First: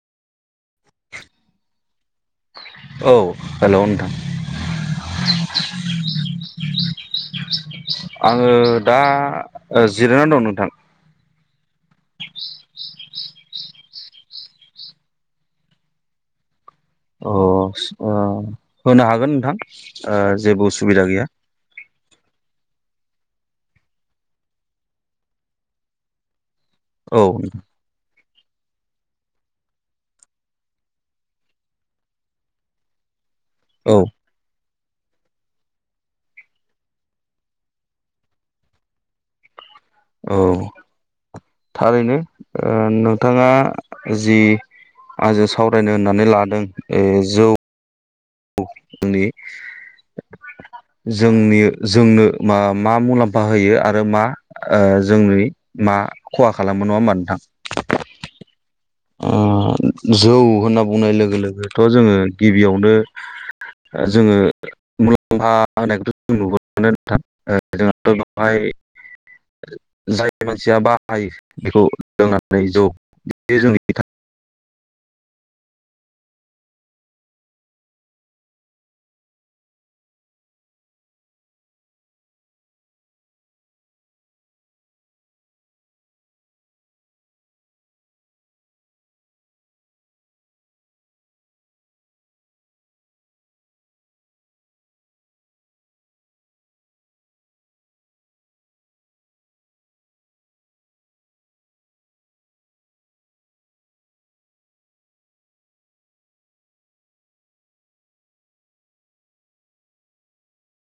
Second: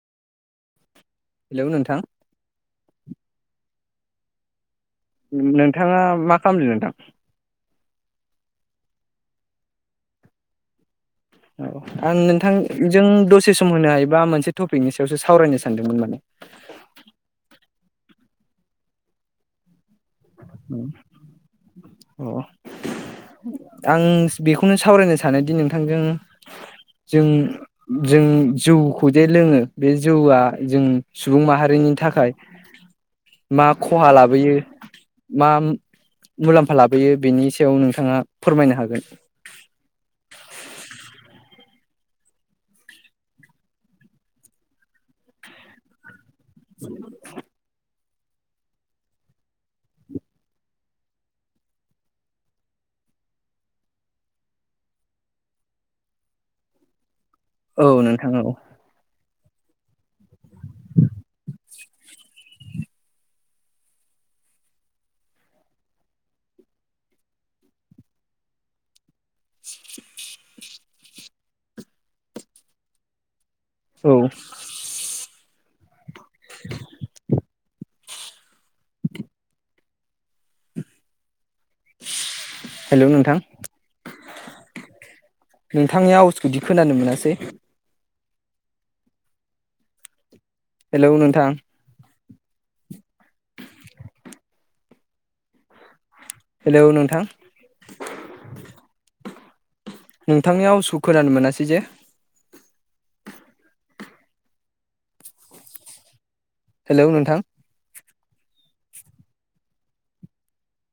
Hello नोंथां औ hello नोंथां नोंथाङा मा खालामदों नोंथां। आङो दा जिरायनानै दं नोंथां औ आं नोंथां जों दस से सम होनो होनो हायोबा मोनसे टपिकनि सायावसो सावरायनो सानदोंमोन माने अ ओ होनो हागोन नोंथां। ओ जेबो उसुबिदा गैया अ आं बेखौनो सावरायनो सानोदि नोंथांजों। औ जों जों जौखौ जे लोङो बे जौआ जों सुबुं माहारिनि थाखाय मा औ खहा लाबोयो। मा मुलाम्फा लाबोयो बेनि सायाव नोंथाङा फोरमायनो हागोन। औ थारैनो ओ नोंथाङा जि आंजों सावरायनो होननानै लादों। दों ए जौ औ जोंनि जोंनि जोंनो मा मा मुलाम्फा होयो आरो मा जोंनि मा खहा खालामो नङा होमबा नोंथां? औ नोंथां औ उम जौ होनना बुंनाय लोगो लोगोथ' जोङो गिबियावनो जोङो मुलाम्फा होनायखौथ' जों नुबो न [unintelligible] थ' बेवहाय। जायो। जिया बाहायो बेखौ लोंनानै जौ बे जों औ [inaudible] हेलौ नोंथां नोंथांनि आवजखौदि खोनानो मोनासै हेलौ नोंथां। [inaudible] हेलौ नोंथां। नोंथांनियावसु खोनानो मोनासै जे हेलौ नोंथां।